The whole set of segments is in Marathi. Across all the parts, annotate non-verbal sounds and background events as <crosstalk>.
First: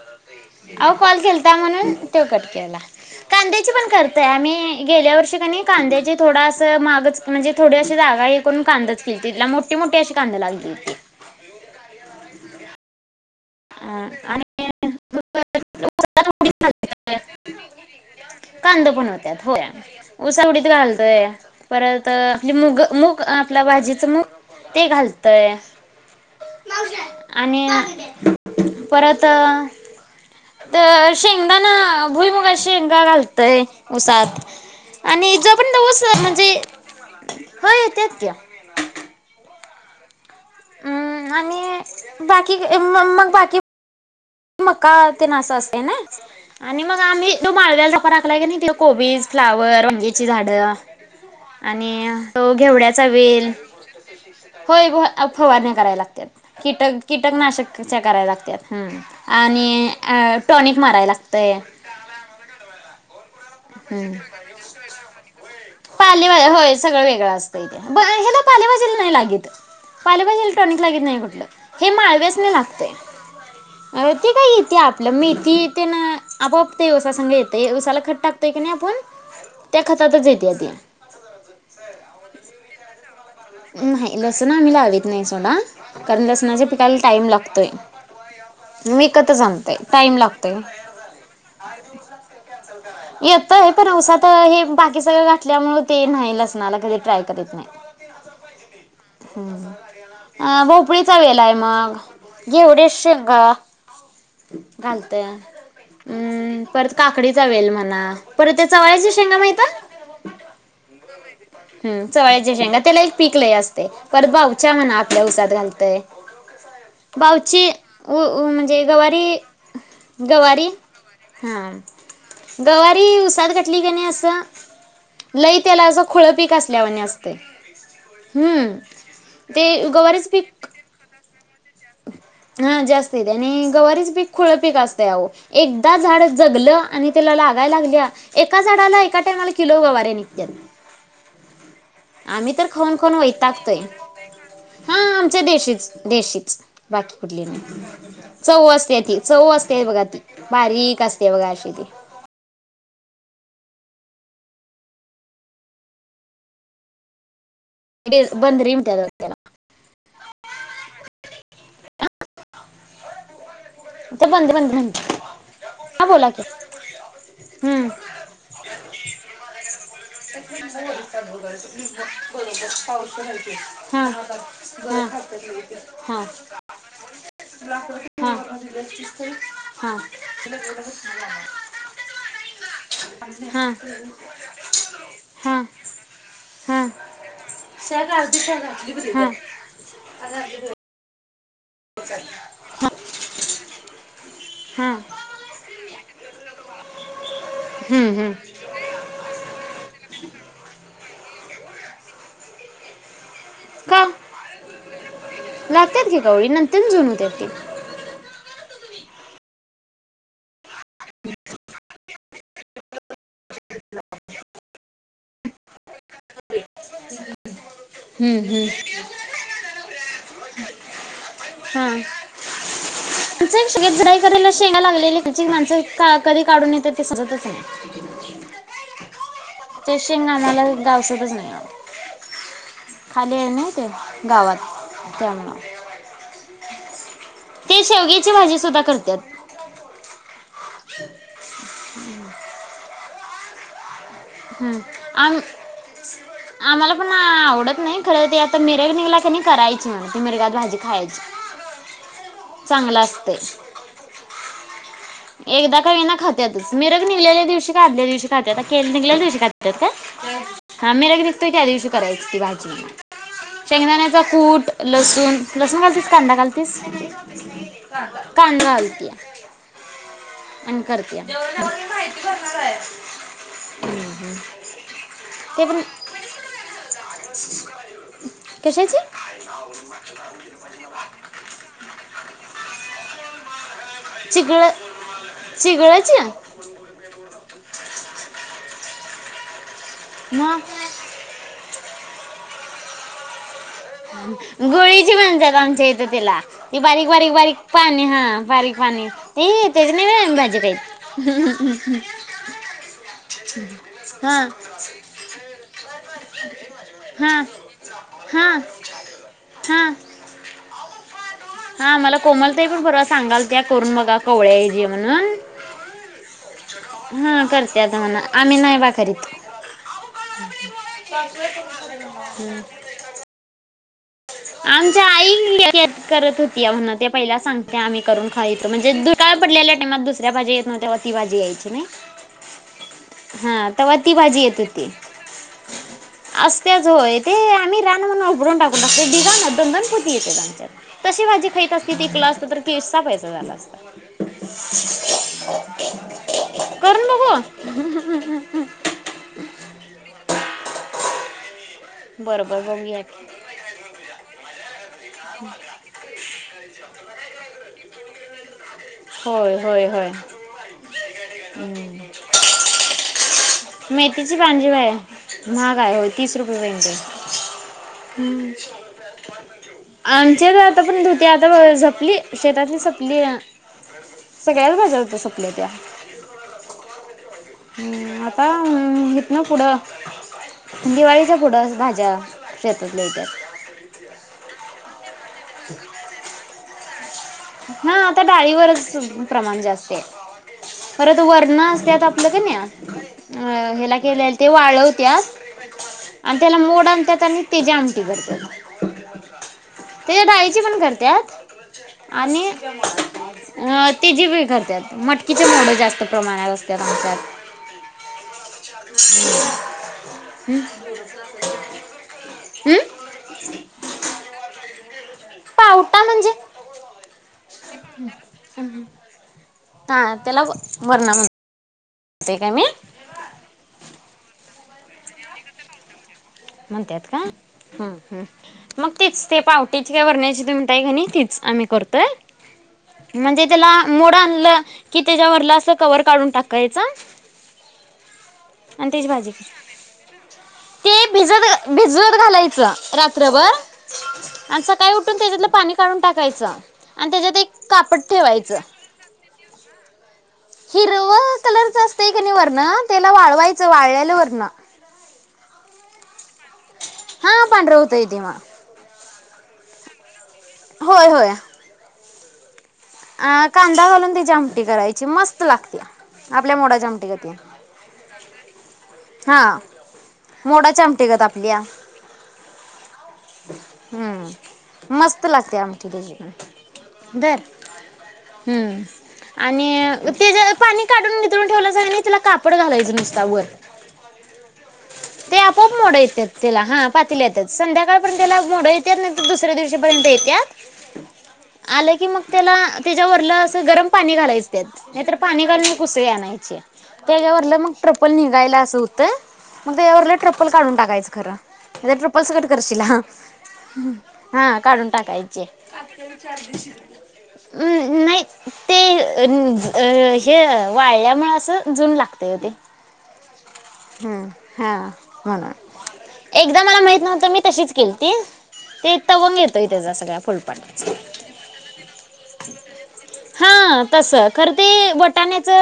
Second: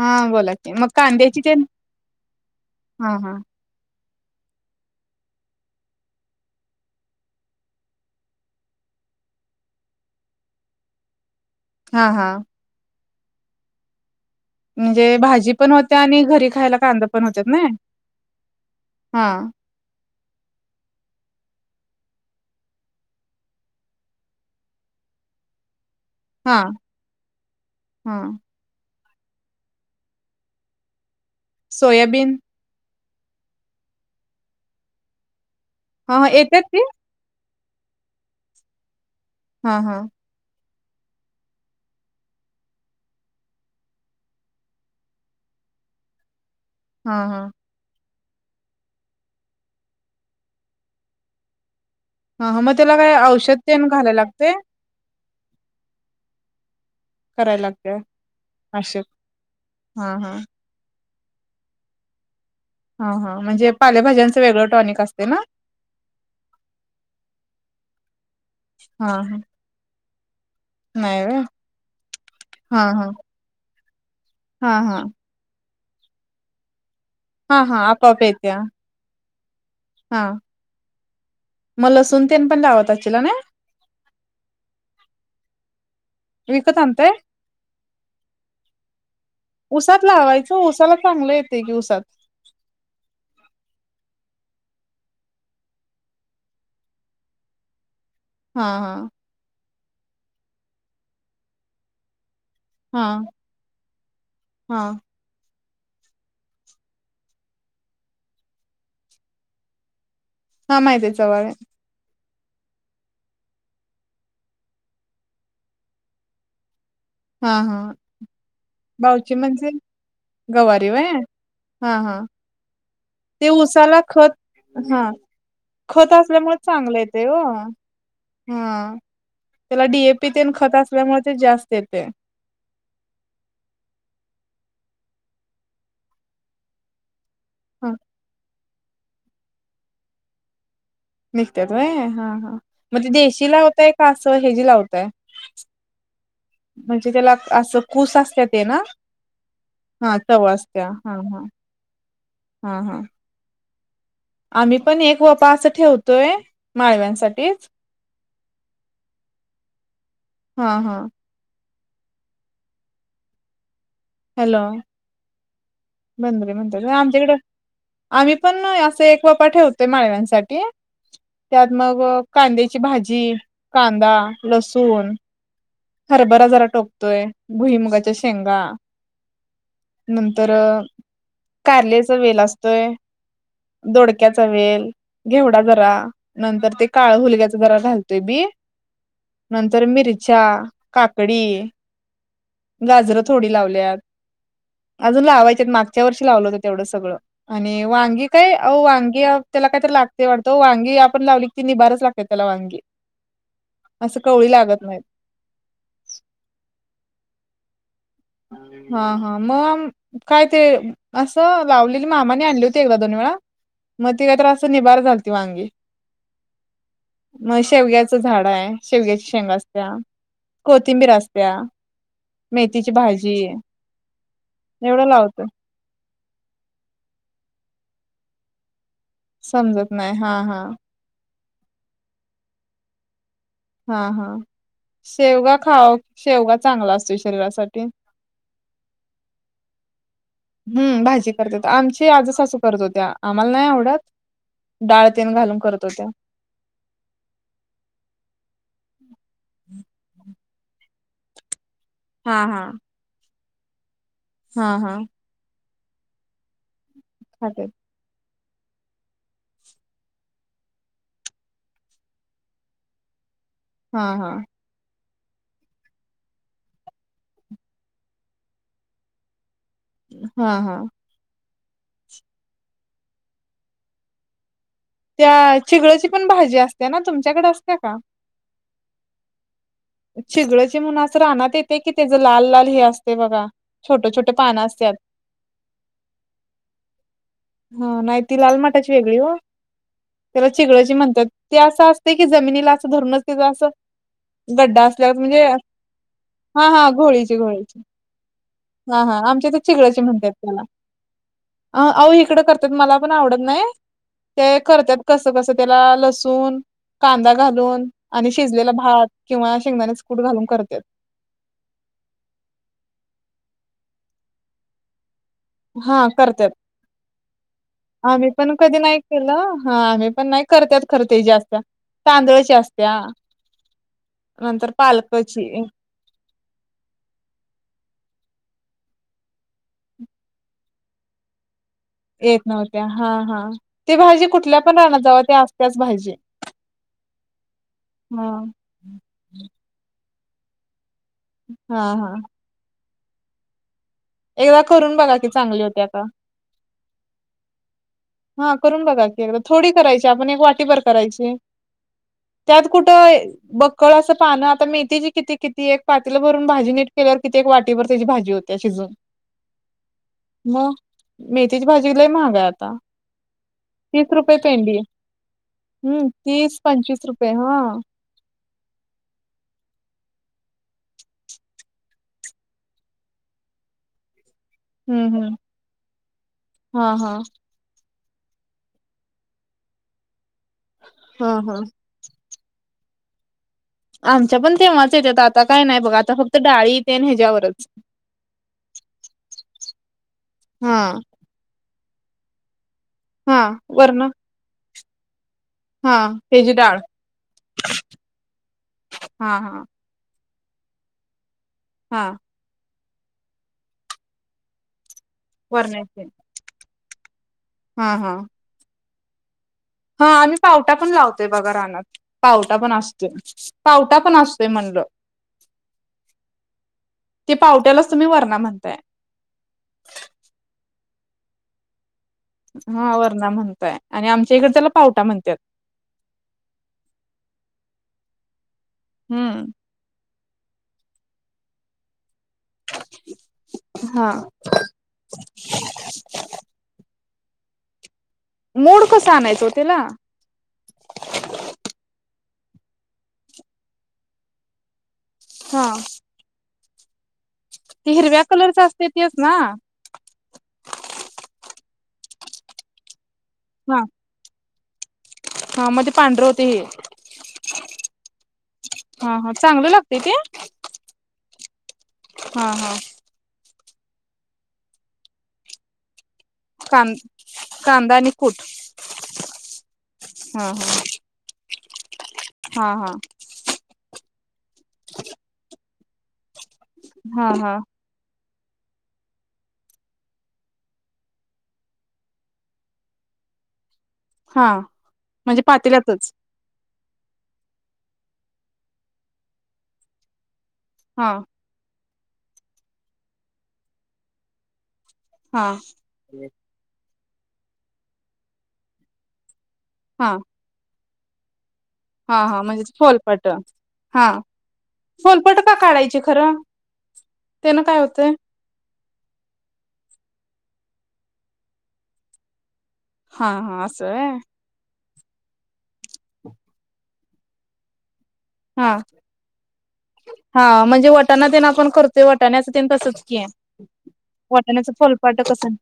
हा बोला की मग अहो कॉल कांद्याची ते केलता म्हणून तो कट केला हा हा कांद्याची पण कर आम्ही गेल्या वर्षी की नाय कांद्याची थोडा अस मागच म्हणजे थोडी अशी जागा विकून कांद तिला मोठी मोठी अशी कांदा लागली. हा हा. हा आणि म्हणजे भाजी पण होत्या आणि घरी खायला कांदा पण होतात न. कांदा पण होत्यात हो उसावडीत घालतोय परत आपली मूग मूग आपला भाजीच मूग ते घालतय हा आणि हा <inaudible> परत तर शेंगदाणा ना सोयाबीन भुईमुगाच्या शेंगा घालत त उसात आणि ज त्वस हा हा म्हणजे येतात ती होय येत्यात की ह ह हम्म आणि बाकी मग बाकी मका ते ना अस असते ना आणि मग हा आम्ही हा दो माळव्याला टाकलाय कमी कोबीज फ्लॉवर वांग्याची झाडं आणि हा आणि हा मग त्याला घेवड्याचा काय वेल औषध तेन घालायला लागते होय अफवारण्या कराय लागतात कीटक करायला लागते कीटकनाशकच्या कराय लागतात हम् असे आणि हा हा अ टॉनिक माराय लागतय. हा हा म्हणजे पालेभाज्यांचं वेगळं टॉनिक असते ना, पालेवा होय सगळं वेगळं असतं इथे ब हे बघ. हा ह. पाले पाजेला टॉनिक लागत नाही कुठलं, हे माळव्यास नि हा लागतय. हा आओ ते काय हा येते हा आपलं मेथी ते न आपोआप. ते ऊसा संघ हा येतय हा उसाला खत आपोआप टाकतोय क येत्या नई आपून त्या खतातच येत्यात. म लसून तेन पण लावतसतीला नाय? नाही. लसूण आम्ही लावीत नाही सोडा. विकत आणताय मी कत सांगतेय उसात टाईम लावायचं लागतय. उसाला चांगलं येते की उसात येतय पण आवसात त हे बाकी सगळं घातल्यामूळ ते नाही लसणाला कधी ट्राय करत नाही. हा हा. अ भोपळीचा वेलाय मग. घेवड्या हा शेंगा, हा घालत. म्म परत काकडी चावेल म्हणा परत त्या चवळ्याच्या शेंगा माहिते? हा माहिते जवळ आहे. चवाळ्याच्या शेंगा त्याला एक पिक लय असतय. हा बावची हा अ अ म्हणजे बावची गवारी म्हणजे गवारी हा. ते उसाला खत हा लईतेला असं खत खुळपीक असल्यामुळे चांगलं असल्यावानी येते असतय. हो हम्म हा त्याला ते डीएपी गवाऱीच तेन पीक खत असल्यामुळे ते जास्त येते हा जास्त इेत आणि गवारीच पीक खुळ पीक आस एकदा झाड जगलं आणि त्याला लागाय हा लागल्या ए एका झाडाला एका टायमाला किलो गवारे निग त्यात. निघत्यात व्हय हा आम्ही हा तर खाऊन मग ते खाऊन देशी वैताकतोय लावताय का असं हेजी हा लावताय आमच्या देशीच देशीच म्हणजे बाकी त्याला कुठली असं नाही कूस असत्या ते चव ना असते ती चव असते बघा हा ती चवळ असत्या बारीक हा असते हा बघा अशी ती. हा <unintelligible> हा हा. आम्ही पण एक व्पा असं ठेवतोय माळव्यांसाठीच. बंद र मि <unintelligible> त्यातना हा हा त बंद बंद म्हन. बंदर म्हणतात हॊ आमच्याकडं. हम्म. आम्ही पण असे एक वापा ठेवतोय माळव्यांसाठी त्यात मग कांद्याची भाजी तीळ, हा कांदा, लसून ह हं, हां. नंतर कारल्याचा वेल असतोय दोडक्याचा वेल, हा घेवडा जरा, नंतर हा ते काळ हुलग्याचा जरा घालते. नंतर मिरच्या, काकडी गाजरं थोडी लावल्यात. हा अजून लावायच्या. मागच्या वर्षी लावलं होत तेवढं सगळं आणि हम्म वांगी हम्म काय अ वांगी त्याला काय तर लागते वाटत वांगी आपण लावली कि निबाराच लागते त्याला वांगी. का असं कवळी लागत नाहीत लागतात घ कावळी नंतर जण होत ते हा हा मग काय ते असं लावलेली मामाने आणली होती एकदा दोन वेळा मग ति का तर असं निभार झाल त वांगी म शेवग्याचं हम्म झाड आहे हम्म शेवग्याची शेंग असत्या कोथिंबीर असत हम तु शग जराई करायला शेंगा एवढं लागलेली क लावतोय माणसं कधी काढून येते ते सजतच नाही समजत नाही त्याा हा हा मला गावसच नाही खाली आहे ना ते हा हा गावात शेवगा त्यामुळं खा क शेवगा चांगला असू शरीरासाठी ते शेवग्याची भाजी सुद्धा करतात. हम्म भाजी करत आमची आज सासू करत होत्या आम्हाला नाही आवडत ह डाळ आ तेन घालून करत होत्या आम्हाला पण आवडत नाही खर आता मिरग निघला करायची म्ह त मिरगात भाजी खायची हा हा चांगलं असते हा हा एकदा का ये ना खाततच मी रग निघलेल्या खात्यात दिवशी का आदल्या दिवशी निघल्याल्या दिवशी खातात का हा मी लग निघतोय त्या दिवशी करायची ती भाजी हा शेंगदाण्याचा हा कूट लस तून लसूण घालतीस कांदा घालतीस कांदा घालती हा हा आणिन करतया हम् त्या चिगळची पण भाजी असते ना तुमच्याकडे असते्या का कसेची चिगडची म्हून असं राहना येते कि त्याच लाल लाल हे असते बघा छोटे छोटे सिगळ पानं असत्यात सिगळ्याच्या हा नाही ती लाल मटाची वेगळी व त्याला मग चिगळची म्हणतात ती असं अस ते की जमिनीला असं धर्मतें असं गड्डा गोळीची असल्यावर म्हणजे म्हणतात आमच्या इथे तिला हा ती हा बारीक बारीक घोळीची बारीक घोळीची पाणी हा बारीक हा पाणी हा ते आमच्या इथे तेच चिगळाची नाही म्हणतात ना त्याला. भाजेत अ अहो इकडं करतात मला पण आवडत नाही. ह ते करतात कस कस त्याला लसून कांदा हा घालून आणि हा शिजलेला हात किंवा हा शेंगदाणेच कूड घालून करते हा मला कोमलताही पण बरं सांगाल त्या करून बघा कवळ्याऐजी म्हणून हा करते हा करते आता म्हणा आम्ही पण कधी नाही बाकरीत केलं हा आम्ही पण नाही करतत करते जास्त तांदळाची असत्या ह नंतर आमच्या पालकची आई करत होती म्हण ते पहिला सांगते आम्ही करून खायच म्हजे दुाळ पडल्या टामात दुसऱ्या भाजी येत न्ह्या्हा ती भाजी यायची नाही येत नव्हत्या हा हा ते भाजी कुठल्या पण राहना जाव त्या आज त्याच भाजी असजत जोय ते आम्ही रान म्हून हा उभरून टाकून टाकतो जा ना दंगनपती येतेच्यात तशी भाजी खत हा असते ते हा क्लास फेसा पयच झाला असता एकदा करून बघा कि चांगली होती आता करून बघू हा करून बघा की थोडी करायची आपण एक वाटीभर करायची बरं त्यात कुठं बकळ असं पानं आता मेहथीची किती किती एक पातीला भरून भाजी नीट केल्यावर किती एक वाटीवरर त्याची भाजी होत्या शिजून हो हो मग मेथीची भाजीलाही महागा आहे आता तीस मेथीची रुपये पांजे बा पेंडी आहे महागय हो हम्म तीस रुपये ज पंचवीस रुपये हा. हम् आमच्यात आता पर्यंत होती, आता झपली शेतातली सपली. सगळ्याच हम्म भाज्या हम्म. स्वपल्या होत्या. हा हा आता कितना पुढं, हा दिवाळीच्या हा पुढं भाज्या. शेतात आमच्या पण तेंव्हाच येतात, आता काय नाही बघ, आता फक्त डाळी तेन. ह्याच्यावरच हा आता डाळीवरच प्रमाण जास्त आहे, हा परत वरण. त्यात आपलं कनी हा अ हेला वरण गेलेलं ते वाळवत्या. हा आणि त्याची त्याला डाळ मोड आनत्यात आणि त्याची आमटी करत्यात. हा हा त्याच्या डाळीची पण करत्यात हा आणि तची बी करत्यात. मटकीचे मोड जास्त प्रमाणात असतात आमच्यात. हम, हम. हम्म. हा आणि् पावटा पण लावतोय बघा रानात, पावटा पण हम्म असतो पावटा पण असतय म्हणलं. पाऊठा म्हणजे. ते पावट्यालाच तुम्ही वरणा म्हणताय. ह त्याला वरणा म्हण. हा वरणा म्हणताय आणि आमच्या इकडे त्याला पावटा म्हणतात. म्हणतात का ह मग तेच ते हम्म पावट्याची त्या वरण्याची. म्हणताय कनी तेचं आम्ही करतोय. म्हणजे त्याला हा. मोड आणलं कि त्याच्यावरला अस कवर काढून टाकायचं. मोड आणि त्याची कसं भाजी ते. आणायचं ओ त्याला भिजत भिजत घालायचं रात्रभर आणि सकाळी. सकाळी काय उठून त्याच्यातलं हा पाणी काढून टाकायचं आणि त्याच्यात एक. ते कापड हिरव्या ठेवायचं कलरच असतय तेच ना हिरव कलर. असत कणी वरण त्याला वाळवायचं, हा वाळलेलं वरण. हा मध्ये पांढर होत. हा पांढर होतय ते मग. हा, ह चांगलं लागतय ते. होय होय. हा, हा. अ कांदा घालून त्याची आमटी करायची मस्त लागते. आपल्या कां मोडाच्या आमटी गतीनं कांदा आणि कूट हा. हा मोडा च्या आमटी गत आपल्या. हा हा. हम्म, मस्त लागते आमटी. हा दर हा. हम्म. आणि ते जे पाणी काढून नितळूण ठेवलंसा कणी तेला कापड घालायचं नुसता वर. हा हा ते म्हणजे आपोआप मोडं पातेल्यातच येत्यात तेला हा पाातेल्यात. संध्याकाळपर्यंत त्याला मोडं येत्यात, नाही तर दुसऱ्या दिवशीपर्यंत येत्यात हा आलं की मग. त्याला त्याच्यावररला असं गरम पाणी घालायच नाहीतर पाणी हा घालून उसळी आणायची. त्याच्यावरलं मग ट्रप्पल निघायला असं होतं मग हा त्याच्यावरलं ट्रप्पल काढून टाकायचं खरं. नाहीतर ट्रिपल हा हा सकट म्हणजे करचीला. फोलपट हा काढून फोलपट टाकायचे. तेन काय हम्म होतंय. नाही ते अ हे वाळल्यामुळे असं जुन लागतेय ओ ते. हा हा असं होय हम्म, हा. हा ना एकदा मला माहित नव्हत मी तशीच केली. ते हा ते तवंग येतोय त्याचा सगळ्या फुलपाटाचा. वाटाण्याचं पण तसच की. हा तस खर ते वाटाण्याचं फोलपाट बटाण्याच कसं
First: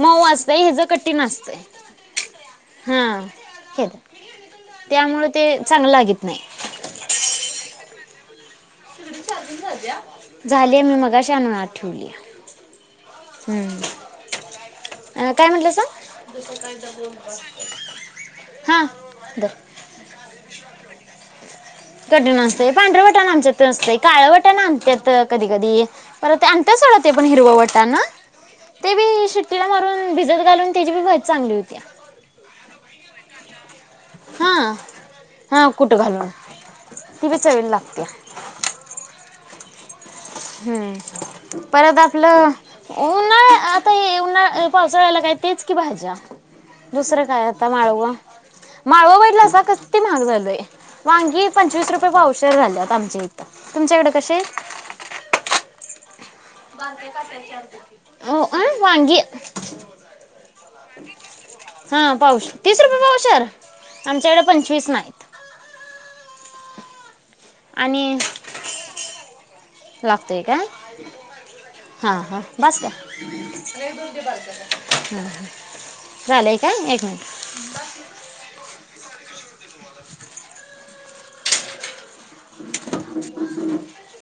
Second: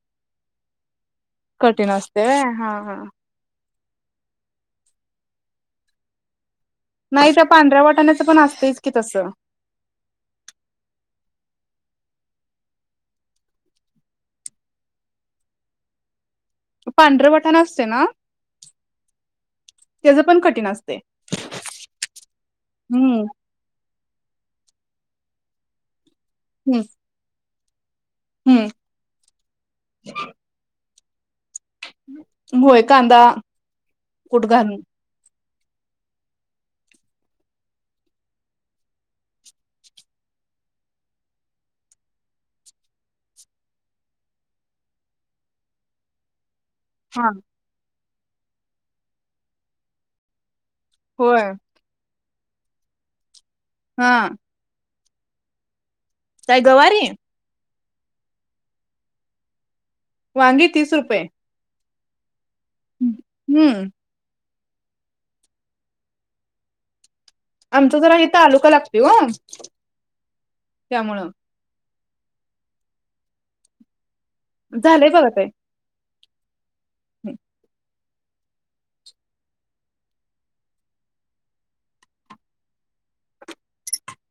मऊ असत हच कठीण असत कठीण असतंय व्हय हा हा हे त्यामुळे ते चांगलं लागत नाही नाही त्या पांढऱ्या वाटाण्याच पण असतेच झाले मी मगा शान ठव काय म्हटलं दुसर काय दबरूून पड त्याच पण कठीण असते कठीण असते पांढरवटाण आमच्यात नसतें काळवटण आमतत कधी कधी पर ते आण्याच सड ते पण हिरववटा ना हम्म ते बी शेट्टीला मारून भिजत घालून त्याची बी वयत चांगली होती होय कांदा हा कुटघ हा कुठं घालून ती बच वल लागते ह हम् परत आपलं उन्हाळ आता उन्हाळ पावसाळा्याला काहीती क पाहिज दुसरं हा काय आता माळवा माळवा बैला असा किती महाग झालय होय वांगी पंचवीस रुपये पावशर झाले आमच्या इथं तुमच्याकडे हा. कसे आहे काय गवारी? हो अं वाांगी वांगी तीस रुपये हा पाऊस तीस रुपये पाऊसर हम्म आमच्याकडे पं फच नाहीत आमचा ज आणि आहे तालुका लागत हो लागतोय का हा हा बस का झालंय बघ ते रालेय का एक मिनिट <unintelligible>